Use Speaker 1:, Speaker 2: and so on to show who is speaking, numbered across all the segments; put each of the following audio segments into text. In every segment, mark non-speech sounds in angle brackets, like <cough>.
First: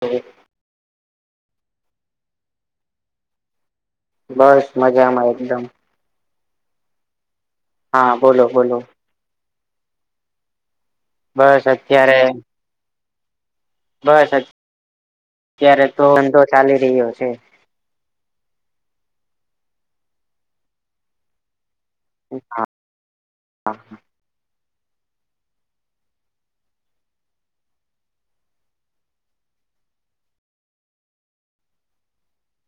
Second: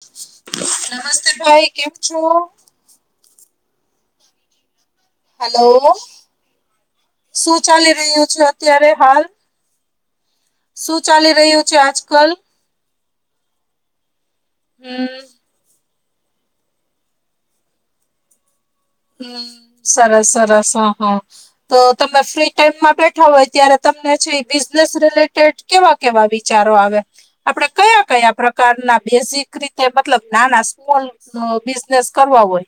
Speaker 1: હ.
Speaker 2: નમસ્તે, ભાઈ! કેમ છો?
Speaker 1: બસ, મજામાં. એકદમ!
Speaker 2: હલો શું ચાલી
Speaker 1: હા
Speaker 2: રહ્યું છે
Speaker 1: બોલો બોલો
Speaker 2: અત્યારે, હાલ? શું ચાલી
Speaker 1: બસ
Speaker 2: રહ્યું છે
Speaker 1: અત્યારે
Speaker 2: આજકલ?
Speaker 1: બસ, અત્યારે તો ધધો ચાલી રહ્યો છે.
Speaker 2: હમ, સરસ, સરસ. હા, હા. તો તમે ફ્રી ટાઈમમાં બેઠો? બેઠા હોય ત્યારે તમને છે બિઝનેસ રિલેટેડ કેવ- કેવા વિચારો આવે? આપડે કયા-કયા પ્રકારના, બેઝિક, રીતે મતલબ નાના સ્કૂલ અ બિઝનેસ કરવા હોય,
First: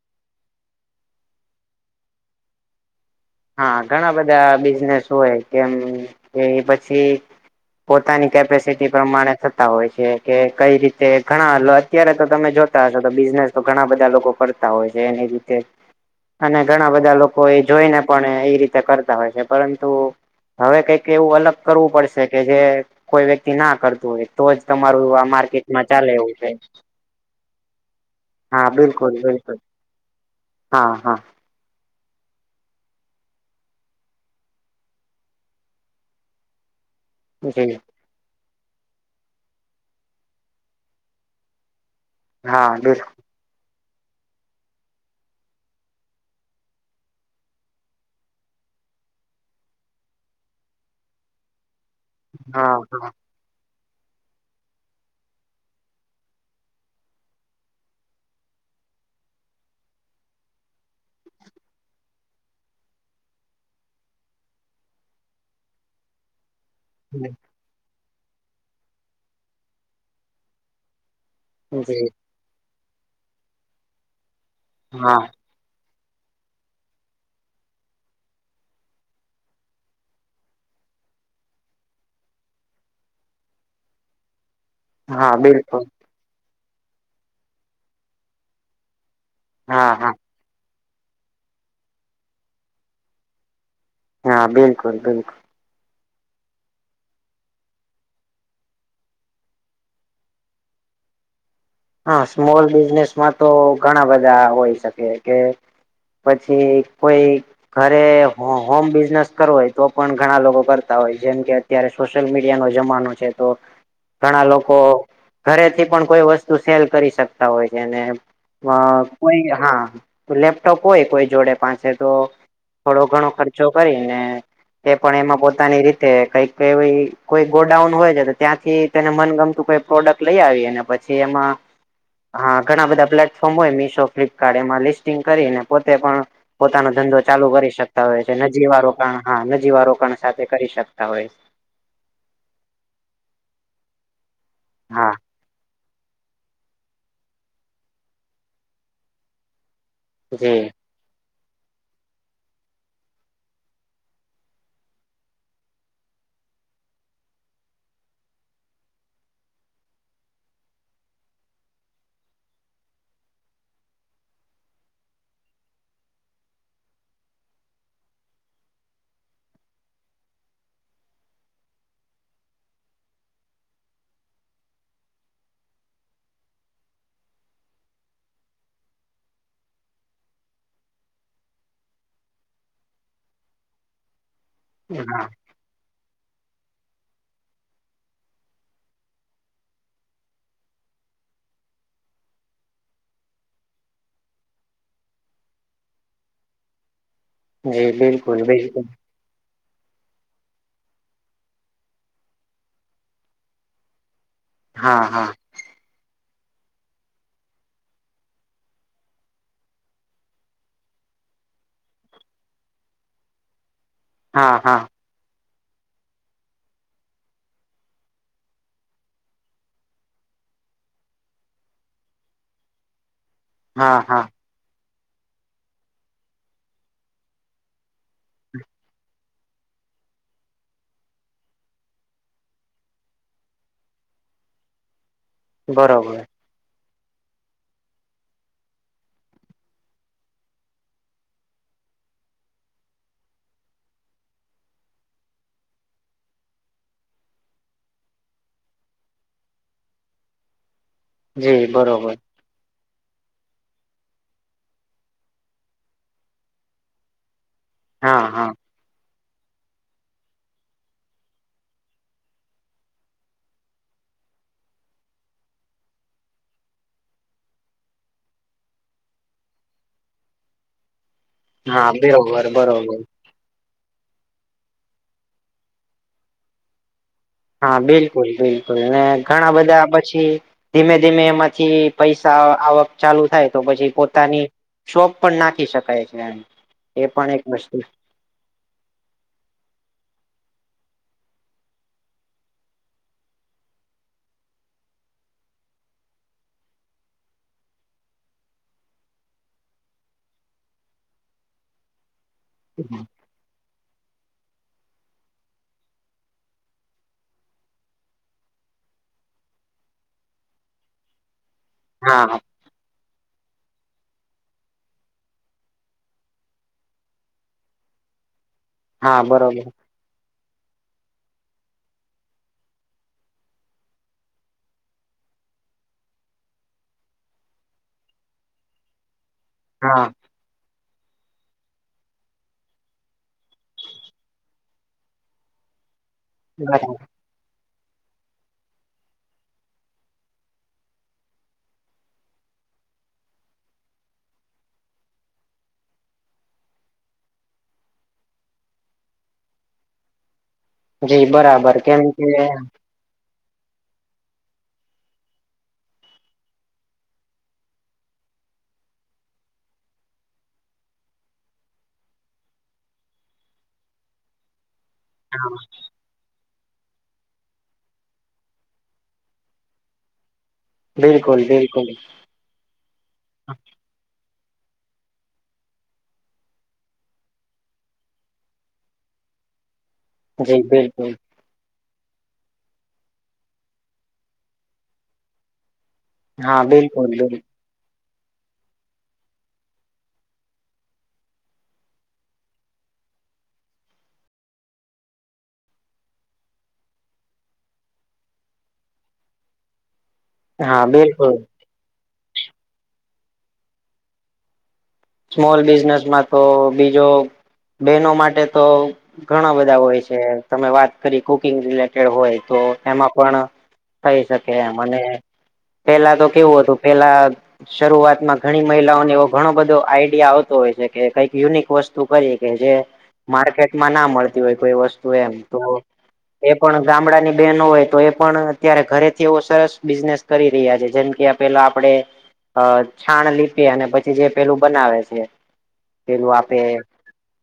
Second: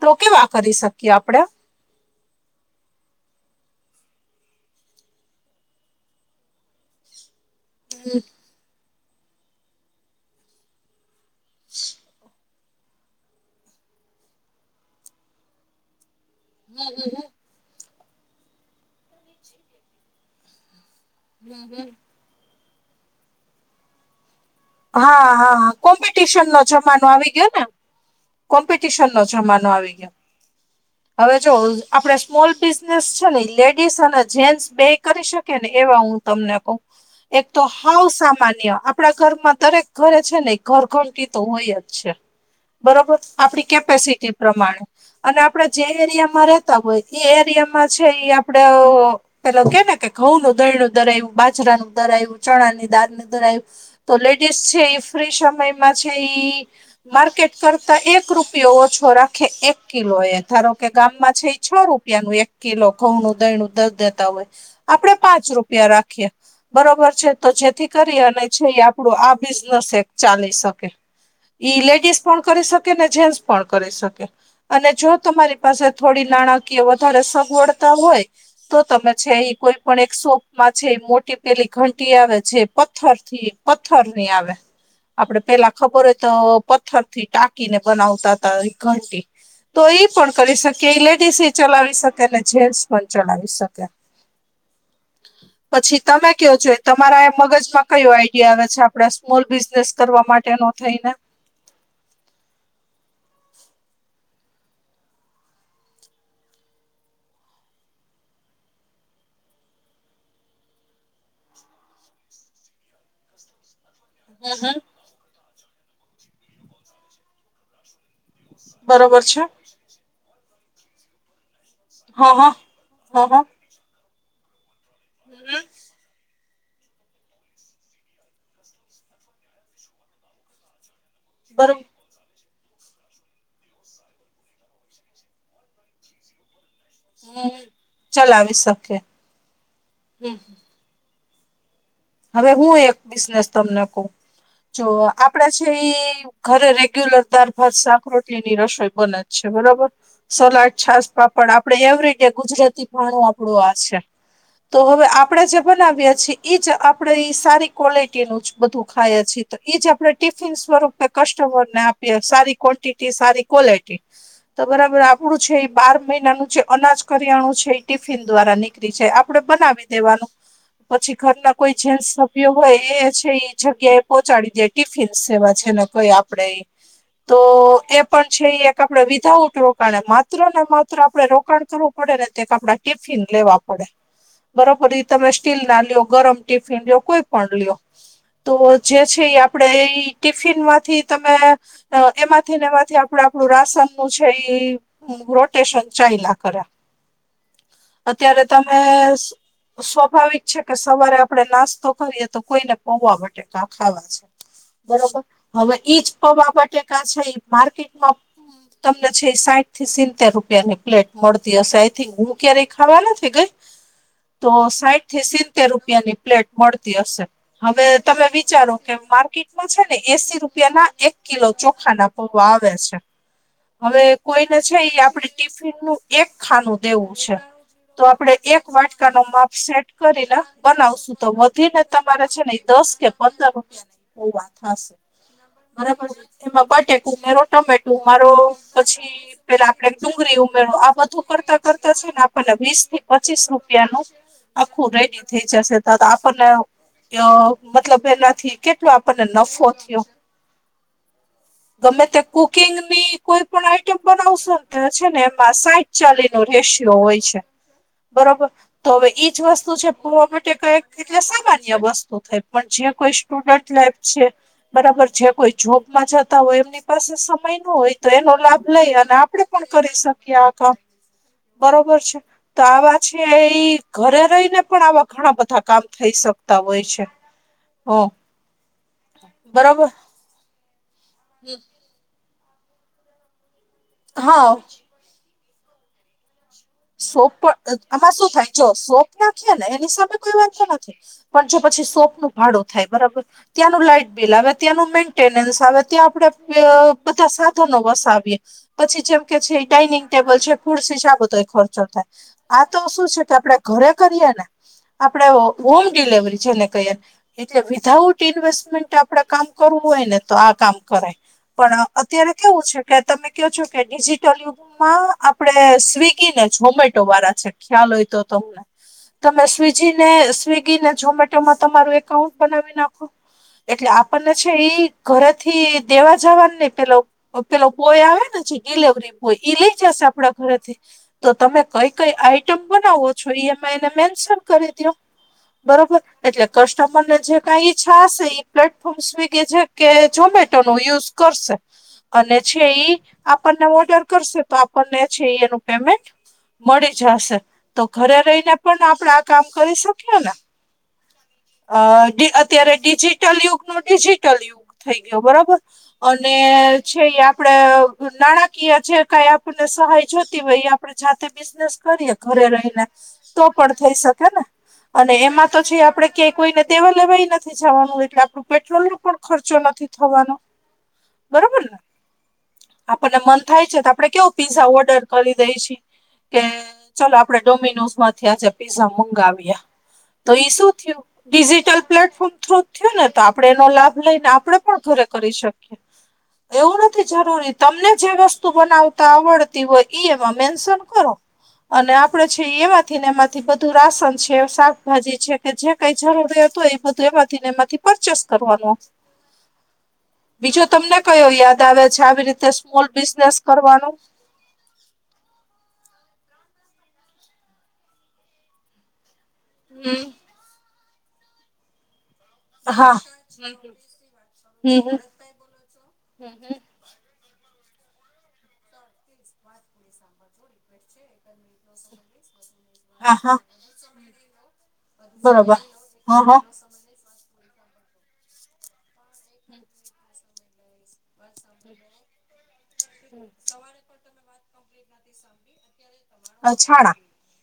Speaker 2: તો કેવા કરી શકીએ આપડે?
Speaker 1: હા, ઘણા બધા બિઝનેસ હોય. કેમ? એ પછી
Speaker 2: હમ,
Speaker 1: પોતાની કેપેસિટી પ્રમાણે થતા હોય છે કે કંઈ રીતે? તે ઘણા અત્યારે તો તમે જો બિઝનેસ ઘણા બધા લોકો કરતા હોય છે, એની રીતે. અને ઘણા
Speaker 2: હમ, હમ,
Speaker 1: બધા
Speaker 2: હમ,
Speaker 1: લોકો લોકો એ જોઈને પણ એ રીતે કરતા હોય છે, પરંતુ હવે કંઈક એવું અલગ
Speaker 2: હમ, હમ.
Speaker 1: કરવું પડશે, કે જે કોઈ વ્યક્તિ ના કરતું હોય, તો જ તમારું
Speaker 2: હા
Speaker 1: આ
Speaker 2: હા,
Speaker 1: માર્કેટમાં ચાલે એવું
Speaker 2: કોમ્પિટિશન
Speaker 1: છે
Speaker 2: નો જમાનો આવી ગયો ને.
Speaker 1: હા
Speaker 2: કોમ્પિટિશન
Speaker 1: બિલકુલ
Speaker 2: નો
Speaker 1: બિલકુલ
Speaker 2: જમાનો આવી ગયો,
Speaker 1: હા હા
Speaker 2: હવે. જો આપડે સ્મોલ બિઝનેસ છે ને, લેડીસ અને જેન્ટસ બે કરી શકીએ ને, એવા હું તમને કહું. એક તો
Speaker 1: જી
Speaker 2: હાવ સામાન્ય આપણા ઘરમાં દરેક ઘરે છે ને, ઘરઘટી તો હોય જ છે,
Speaker 1: હા બિલકુલ
Speaker 2: બરોબર. આપણી કેપેસિટી પ્રમાણે. અને આપડે જે એરિયામાં રેતા હોય એ એરિયામાં છે, ઈ આપડે પેલો કે ને, કે ઘઉંનું દરણું દરાવ્યું, બાજરાનું. દરાયું,
Speaker 1: હા
Speaker 2: ચણાની
Speaker 1: હા
Speaker 2: દાળનું દરાયું, તો લેડીસ છે ઈ ફ્રી સમયમાં છે ઈ. માર્કેટ કરતા એક રૂપિયો ઓછો રાખે, એક કિલો. એ ધારો કે ગામમાં છે છ રૂપ રૂપિયાનું એક કિલો ઘઉંનું દરનું દર દેતા હોય, આપડે પાંચ રૂપિયા રાખીએ. બરોબર છે, તો જેથી કરી અને છે ઈ આપડું આ બિઝનેસ એક ચાલી શકે. ઈ
Speaker 1: જી
Speaker 2: લેડીઝ પણ કરી શકે ને, જેન્ટસ પણ કરી શકે. અને જો
Speaker 1: હા
Speaker 2: તમારી પાસે થોડી નાણાકીય વધારે સગવડતા હોય. તો તમે છે ઈ કોઈ પણ એક શોપમાં છે, મોટી પેલી ઘંટી આવે જે પથ્થરથી. પથ્થરની આવે,
Speaker 1: હા
Speaker 2: આપડે પેલા
Speaker 1: બિલકુલ
Speaker 2: ખબર હોય તો. પથ્થરથી ટાંકીને બનાવતા, ઈ ઘંટી તો
Speaker 1: હા
Speaker 2: ઈ
Speaker 1: હા
Speaker 2: પણ. કરી શકે, ઈ લેડીસ એ ચલાવી શકે ને, જેન્ટસ પણ ચલાવી શકે.
Speaker 1: હા, બિલકુલ બિલકુલ.
Speaker 2: પછી તમે કયો, જો તમારા મગજમાં કયો હોય. ઇ આવે છે, આપડા સ્મોલ બિઝનેસ કરવા માટેનો થઈને
Speaker 1: હા, સ્મોલ બિઝનેસમાં તો ઘણા બધા હોય શકે કે પછી કોઈ ઘરે હો હોમ બિઝનેસ કરવો હોય તો પણ, ઘણા લોકો કરતા હોય, જેમ કે અત્યારે સોશિયલ મીડિયાનો જમાનો છે તો
Speaker 2: <unintelligible>
Speaker 1: ઘણા
Speaker 2: હમ
Speaker 1: લોકો ઘરેથી પણ કોઈ વસ્તુ સેલ કરી શકતા હોય છે ને અ
Speaker 2: બરોબર છે.
Speaker 1: કોઈ હા લેપટોપ હોય કોઈ જોડે પાંચ એ તો
Speaker 2: હા હા
Speaker 1: થોડો
Speaker 2: હા
Speaker 1: ઘણો
Speaker 2: હા
Speaker 1: ખર્ચો કરીને, એ પણ એમાં પોતાની રીતે કંઈક કે નહીં કોઈ ગોડાઉન હોય છે, તો ત્યાંથી તને મનગમતું કોઈ પ્રોડક્ટ લઈ આવીએ ને પછી થી એમાં.
Speaker 2: બરોબર
Speaker 1: હા, ઘણા બધા પ્લેટફોર્મ હોય, મિશો, ફ્લિપકાર્ટ એમાં લિસ્ટિંગ કરીને પોતે પણ પોતાનો ધંધો ચાલુ
Speaker 2: હમ
Speaker 1: કરી શકતા હોય છે.
Speaker 2: ચલાવી શકે
Speaker 1: નજીવારોકાણ હા નજીવારોકાણ સાથે કરી શકતા હોય છે.
Speaker 2: હવે હું એક બિઝનેસ તમને કઉં જો
Speaker 1: હા
Speaker 2: આપ આપડે છે ઈ ઘરે રેગ્યુલર દાર, ભાત, શાક, રોટલીની રસોઈ બને જ છે બરોબર.
Speaker 1: જી
Speaker 2: સલાડ, છાસ, પાપડ આપડે એવરી ડે ગુજરાતી ભાણું આપણું આ છે. તો હવે આપણેે જે બનાવીએ છીએ ઈ જ આપ ણે ઈ સારી ક્વોલિટીનું જ બધું ખાઈએ છીએ તો ઈ જ આપણે ટિફિન સ્વરૂપે કસ્ટમરને આપ <unintelligible> સારી કોન્ટીટી સારી કોલેટી તો બરાબર આપડું છે ઈ બાર મહિનાનું જે અનાજ કરિયાણું છે એ ટિફિન દ્વારા ની કરી જાય આપડે બનાવી દેવાનું પછી ઘરના કોઈ જેન્સ સભ્ય હોય એ છે એ જગ્યા એ પહોચાડી દે ટિફિન સેવા છે ને કોઈ આપણેે ઈ તો એ પણ છે ઈ એક આપડે વિધાઉટ રોકાણ માત્ર ને માત્ર આપડે રોકાણ કરવું. પડે ને તે એક આપડા ટિફિન લેવા પડે. બરોબર ઈ
Speaker 1: હા
Speaker 2: તમે સ્ટીલના લ્યો ગરમ ટિફિન લ્યો કોઈ પણ લિ્યો. તો જે છે એ આપણેે ટિફિન માંથી તમે અ એમાંથી ને એમાંથી ને આપણે આપડું રાશનનું છે ઈ રોટેશન ચાઈલા કરે
Speaker 1: જી બિલકુલ
Speaker 2: અત્યારે તમે
Speaker 1: બિલકુલ
Speaker 2: સ્વાભાવિક છે કે સવારે આપડે નાસ્તો કરીએ તો કોઈને પવા બટેકા ખાવા છે.
Speaker 1: હા
Speaker 2: બરોબર
Speaker 1: હા
Speaker 2: હવે ઈ જ પવા બટેકા છે ઈ માર્કેટમાં તમને છે ઈ સાઈઠથી સીનતેર રૂપિયાની પ્લેટ મળતી હશે આઈ થિંક હું ક્યારેય ખાવા નથી ગઈ. તો
Speaker 1: હા હા
Speaker 2: સાઈઠથી સીતેર રૂપિયાની પ્લેટ મળતી હશે. હવે તમે વિચારો કે માર્કેટમાં છે ને એસી રૂપિયાના એક કિલો ચોખાના પવા આવે છે
Speaker 1: હા
Speaker 2: હવે
Speaker 1: હા
Speaker 2: કોઈ કે છે ઈ આપડે ટિફિનનું એક ખાનું દેવું છે. તો આપણેે એક વાટકાનો માપ સેટ કરીને બનાવશું. તો વધી ને તમારે છે ને ઈ દસ કે પંદર રૂપિયાની પવા થાશે. બરાબર
Speaker 1: બરોબર
Speaker 2: એમાં બટેકુ મેરો ટમેટો મારો પછી પેલા આપડણે ડુંગળી ઉમેરવો આ બધું કરતા કરતા છે ને આપણને વીસ થી પચીસ રૂપિયાનું આખું રેડી થઈ જશે ત આપણને અ મતલબ એનાથી કેટલો આપણને નફો થીયો.
Speaker 1: જી
Speaker 2: ગમે
Speaker 1: બરોબર
Speaker 2: તે કુકિંગ ની કોઈ પણ આઈટમ બનાવશો તો છે ને એમાં સાઈટ ચાલી ન હોય છે
Speaker 1: હા
Speaker 2: બરોબર
Speaker 1: હા
Speaker 2: તો હવે જ વસ્તુ છેવા કઈ એટલે સામાન્ય વસ્તુ થાય પણ જે કોઈ સ્ટુડન્ટ લાઈફ છે. બરાબર છે કોઈ જોબમાં જતા હોય એમ એ પાસે સમય ન હોય તો એનો લાભ લઈ અને આપડે પણ કરી શકીએ આ કામ.
Speaker 1: હા
Speaker 2: બરોબર છે તો આ
Speaker 1: બરોબર
Speaker 2: વા છે. કે એ ઘરે રહીને પણ આવા ઘણા બધા કામ થઈ શકતા હોય છે.
Speaker 1: હા
Speaker 2: હ
Speaker 1: બિલકુલ બિલકુલ અને ઘણા
Speaker 2: બરાબર
Speaker 1: બધા પછી ધીમે ધીમે
Speaker 2: હમ,
Speaker 1: એમાંથી પૈસા આવક ચાલુ થાય તો પછી પોતાની
Speaker 2: હા
Speaker 1: શોપ પણ નાખી શકાય છે એમ. એ પણ
Speaker 2: શોપ
Speaker 1: એક વસ્તુ
Speaker 2: આમાં શું થાય જો શોપ નાખીએ ને એની સામે કોઈ વાંધો નથી. પણ જો પછી સોપ ન ભાડું થાય બરાબર ત્યાંનું લાઈટ બિલ આવે ત્યાંનું મેન્ટેનન્સ આવે ત્યાં આપડે બધા સાધનો વસાવીએ. પછી જેમ કે છે ડઇનિંગ ટેબલ છે ફૂડ છે જ આ બધો ખર્ચો થાય આ તો શું છે આપણેે ઘરે કરીએ ને આપણેે હોમ ડિલવરી છે ને કહીએને એટલે વિધાઉટ ઇન્વેસ્ટમેન્ટ આપડે કામ કરવું હોય ને તો આ કામ કરાય પણ અત્યારે
Speaker 1: હા
Speaker 2: કેવું છે, કે તમે કહો છો કે ડિજીિટલ યુગમાં આપણે સ્વીગીને ઝોમેરો છે ખ્યાલ હોય તો તમને
Speaker 1: હા
Speaker 2: તમે
Speaker 1: બરોબર
Speaker 2: સ્વીજી ને સ્વિગી ને ઝોમેટો માં તમારું એકાઉન્ટ બનાવી નાખો એટલે આપણને છે ઈ ઘરેથી દેવા જવા ને પેલા પેલો બય આવે ને જે ડિલેવરી બોય એ લઈ જશે
Speaker 1: હા
Speaker 2: આપડા ઘરેથી તો તમે કઈ કઈ આઈટમ બનાવો છો એ મેં એને મેન્શન કરી દયો બરોબર એટલે
Speaker 1: બરાબર
Speaker 2: કસ્ટમરને જે કાઈ છશે પ્લેટફોર્મ સ્વીગી કે છે, કે ઝોમેટો નું યુઝ કરશે અને છે, ઈ આપણને ઓર્ડર કરશે તો આપણને છે, એ એનું પેમેન્ટ મળી જ હશે તો ઘરે રહીને પણ આપણે આ કામ કરી શકીએ ને
Speaker 1: જી બરાબર
Speaker 2: અ
Speaker 1: કેમ કે
Speaker 2: ડી અત્યારે ડિજિટલ યુગનો ડિજિટલ યુગ થઈ ગયો બરાબર અને છે, એ આપડે નાણાકીય છે, જે કાય આપને સહાય જોતી હોય આ પણે જાતે બિઝનેસ કરીએ ઘરે રહીને તો પણ થઈ શકે ને અને એમાં તો છે, આપડે કે કોઈને દેવા લેવાય નથી જવાનું એટલે આપડું પેટ્રોલ નો પણ ખર્ચો નથી થવાનો
Speaker 1: બિલકુલ
Speaker 2: બરોબર ને
Speaker 1: બિલકુલ.
Speaker 2: આપણને મન થાય છે, તો આપડે કેવું પીઝા ઓર્ડર કરી દેય છી કે ચલો આપડે ડોમિનોઝ માંથી આજે પીઝા મંગાવીયા તો એ
Speaker 1: જી
Speaker 2: શું થયું
Speaker 1: બિલકુલ
Speaker 2: ડિજિટલ પ્લેટફોર્મ થ્રુ થયું ને તો આપણે એનો લાભ લઈને આપણે પણ ઘરે કરી શકીએ
Speaker 1: હા
Speaker 2: એવું નથી
Speaker 1: બિલકુલ બિલકુલ
Speaker 2: જરૂરી તમને જે વસ્તુ બનાવતા આવડતી હોય ઈ એમાં મેન્શન કરો અને આપડે છે, એમાંથી ને એમાંથી બધું રાસન છે, શાકભાજી છે, કે જે કય જરૂરી હતુ એ બધું એમાંથીને એમાંથી પરચેસ કરવાનો બીજું
Speaker 1: હા
Speaker 2: તમને કયો
Speaker 1: બિલકુલ
Speaker 2: યાદ આવે છે, આવી રીતે સ્મોલ બિઝનેસ કરવાનો
Speaker 1: સ્મોલ બિઝનેસમાં તો બીજો બહેનો માટે તો ઘણા બધા હોય
Speaker 2: હમ
Speaker 1: છે, તમે વાત કરી કુકિંગ રિલેટેડ હોય તો
Speaker 2: હા
Speaker 1: એમાં પણ થઈ શકે એમ
Speaker 2: હમ હમ
Speaker 1: અને પેલા તો કેવું હતું પેલા શરૂઆતમાં ઘણી મહિલાઓને એવો ઘણો બધો આઈડિયા આવતો હોય છે, કે કઈક યુનિક વસ્તુ કરીએ કે જે
Speaker 2: હા હા
Speaker 1: માર્કેટમાં ના મળતી હોય કોઈ વસ્તુ એમ
Speaker 2: બરોબર
Speaker 1: તો
Speaker 2: હા હા
Speaker 1: એ પણ ગામડાની બહેનો હોય તો એ પણ અત્યારે ઘરેથી એવો સરસ બિઝનેસ કરી રહ્યા છે, જેમ કે પેલા આપડે
Speaker 2: હ
Speaker 1: અ છાણ લીપે અને પછી જે પેલું બનાવે છે, પેલું
Speaker 2: અ,
Speaker 1: આપે
Speaker 2: છાણા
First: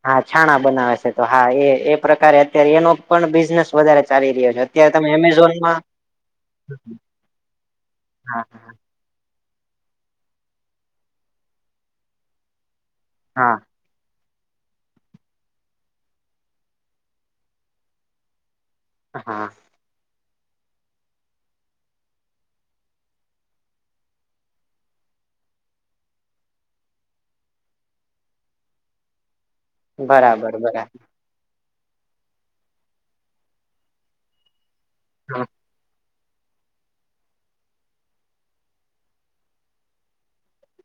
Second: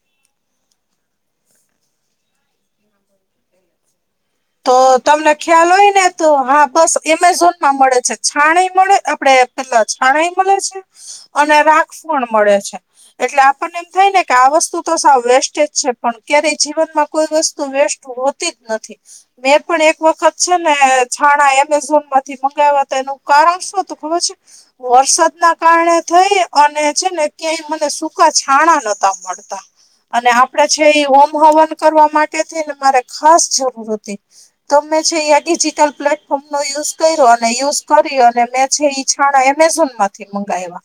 Speaker 1: હા છાણા બનાવે છે, તો હા એ એ પ્રકારે અત્યારે એનો પણ બિઝનેસ વધારે ચાલી રહ્યો છે
Speaker 2: તો
Speaker 1: અત્યારે તમે
Speaker 2: તમને ખ્યાલ
Speaker 1: એમેઝોનમાં
Speaker 2: હોય ને તો હા બસ એમેઝોનમાં મળે છે,
Speaker 1: હા
Speaker 2: છાણી મળે આપણે એટલે છણાય મળે છે, અને રાખ પણ મળે છે, એટલે
Speaker 1: હા
Speaker 2: આપણને એમ થાય ને કે આ વસ્તુ તો સાવ વેસ્ટે જ છે, પણ ક્યારેય જીવનમાં કોઈ વસ્તુ વેસ્ટ હોતી જ નથી
Speaker 1: હા.
Speaker 2: મેં પણ એક વખત છે, ને છાણા એમેઝોન માંથી મંગાવ્યા હતા એનું કારણ શું હતું ખબર છે. વરસાદના કારણે થઈ અને છે, ને ક્યાંય મને સૂકા છાણા નતા મળતા અને
Speaker 1: બરાબર
Speaker 2: આપડે છે,
Speaker 1: બરાબર
Speaker 2: એ ઓમ હવન કરવા માટે ને મારે ખાસ જરૂર હતી તમને છે, એ
Speaker 1: હા
Speaker 2: ડિજિટલ પ્લેટ ફોમનો યુઝ કર્યો અને યુઝ કરી અને મેં છે, ઈ છાણા એમેઝોનમાંથી મંગાયવા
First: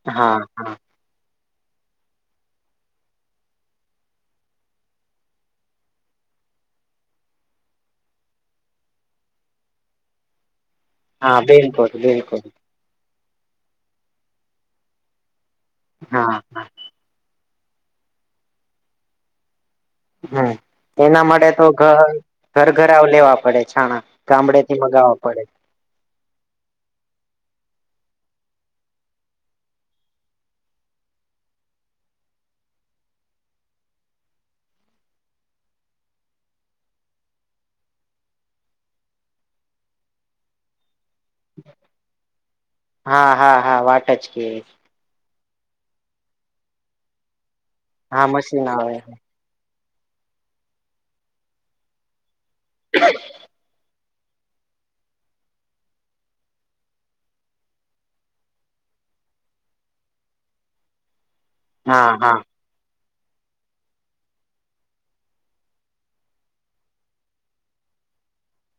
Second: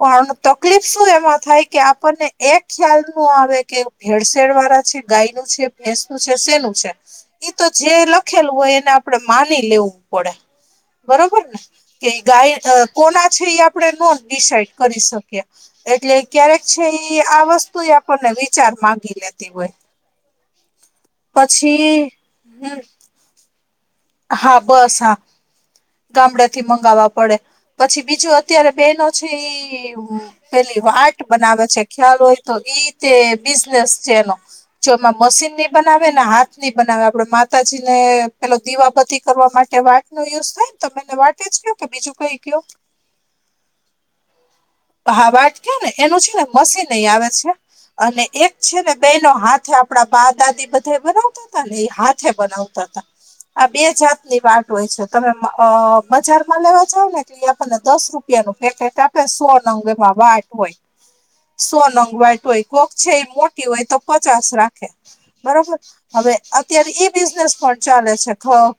Speaker 2: પણ
Speaker 1: હા હા
Speaker 2: તકલીફ શું એમાં થાય કે આપણને એ ખ્યાલનુ આવે કે ભેળસેડ વાળા છે, ગાય નું છે. ભેસનુ છે શેનું છે. ઈ તો જે લખેલું હોય એને આપડે માની લેવું પડે
Speaker 1: હા
Speaker 2: બરોબર ને
Speaker 1: બિલકુલ
Speaker 2: કે
Speaker 1: બિલકુલ
Speaker 2: ગાય અ કોના છે, એ આપણે નો ડિસાઈડ કરી શકીએ એટલે
Speaker 1: હા
Speaker 2: ક્યારેક છે, એ આ વસ તો આપણને વિચાર મામાંગી લેતી હોય.
Speaker 1: હમ એના માટે તો ઘ
Speaker 2: પછી
Speaker 1: ઘર
Speaker 2: હમ
Speaker 1: ઘર આવ લેવા પડે છાણા.
Speaker 2: હા
Speaker 1: ગામડેથી
Speaker 2: બસ હા
Speaker 1: મગાવવા પડે
Speaker 2: ગામડેથી મંગાવવા પડે પછી બીજું અત્યારે બેનો છે, એવુ પેલી વાર્ટ બનાવે છે, ખ્યાલ હોય તો ઈ તે બિઝનેસ છે, એનો જો એમાં મશીનની બનાવે ને હાથ ની બનાવે આપડે માતાજીને પેલો દીવા બતી કરવા માટે વા નો યુઝ થાય ને તમને વા જ કયો કે બીજું કંઈ કયયો.
Speaker 1: હા હા હા વાટ જ કે.
Speaker 2: બા વાટ કે ને એનું છે ને મશનહી આવે છે અને
Speaker 1: હા
Speaker 2: એક
Speaker 1: મશીન
Speaker 2: છે, ને
Speaker 1: આવે
Speaker 2: બે ન હાથે આપ આપડા બા દાદી બધા બનાવતા હતાા ને એ હાથે બનાવતા હતા. આ બે જાતની વાટ હોય છે તમે બજારમાં લેવા જાવ ને એટલે આપણને દસ રૂપ ન ફેફેટ આપે સો નંગ બા આટવાય, સો
Speaker 1: હા હા
Speaker 2: નંગટ હોય. કોક છે એ મોટી હોય તો પચાસ રાખે બરોબર. હવે અત્યારે ઈ બિઝનેસ પણ ચાલે છે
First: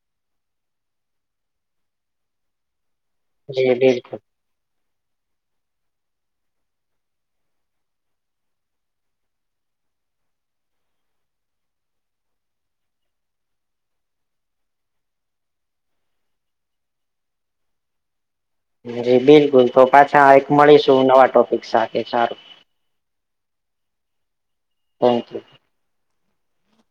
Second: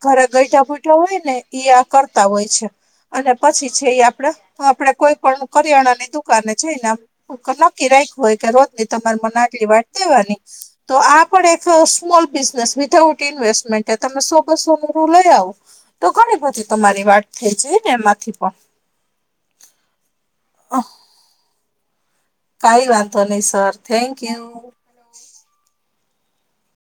Speaker 2: ઘરે ગઈઠા બુઠા હોય ને. યા કરતા હોય છે, અને પછી
Speaker 1: જી
Speaker 2: છે એ
Speaker 1: બિલકુલ
Speaker 2: આપણેે આપણે કોઈ પણ કરિયાણા ની દુકાન છે ને આમ કર નક્કી રાય હોય કે રોજ નહી તમારે મને આટલી વાટ દેવાની. તો આ પણ એક સ્મોલ બિઝનેસ વિધાઉટ ઇન્વેસ્ટમેન્ટ એ તમે સો બસો ન રૂ લઈ આવ. તો ઘણી બધી તમારી વાત થઈ જઈ ને એમાંથી પણ.
Speaker 1: જી બિલકુલ તો પાછા એક મળીશું નવા ટોપિક સાથે સારું.
Speaker 2: કઈ વાંધતોો નહી સર થેન્ક યુ.
Speaker 1: થેન્કયુ.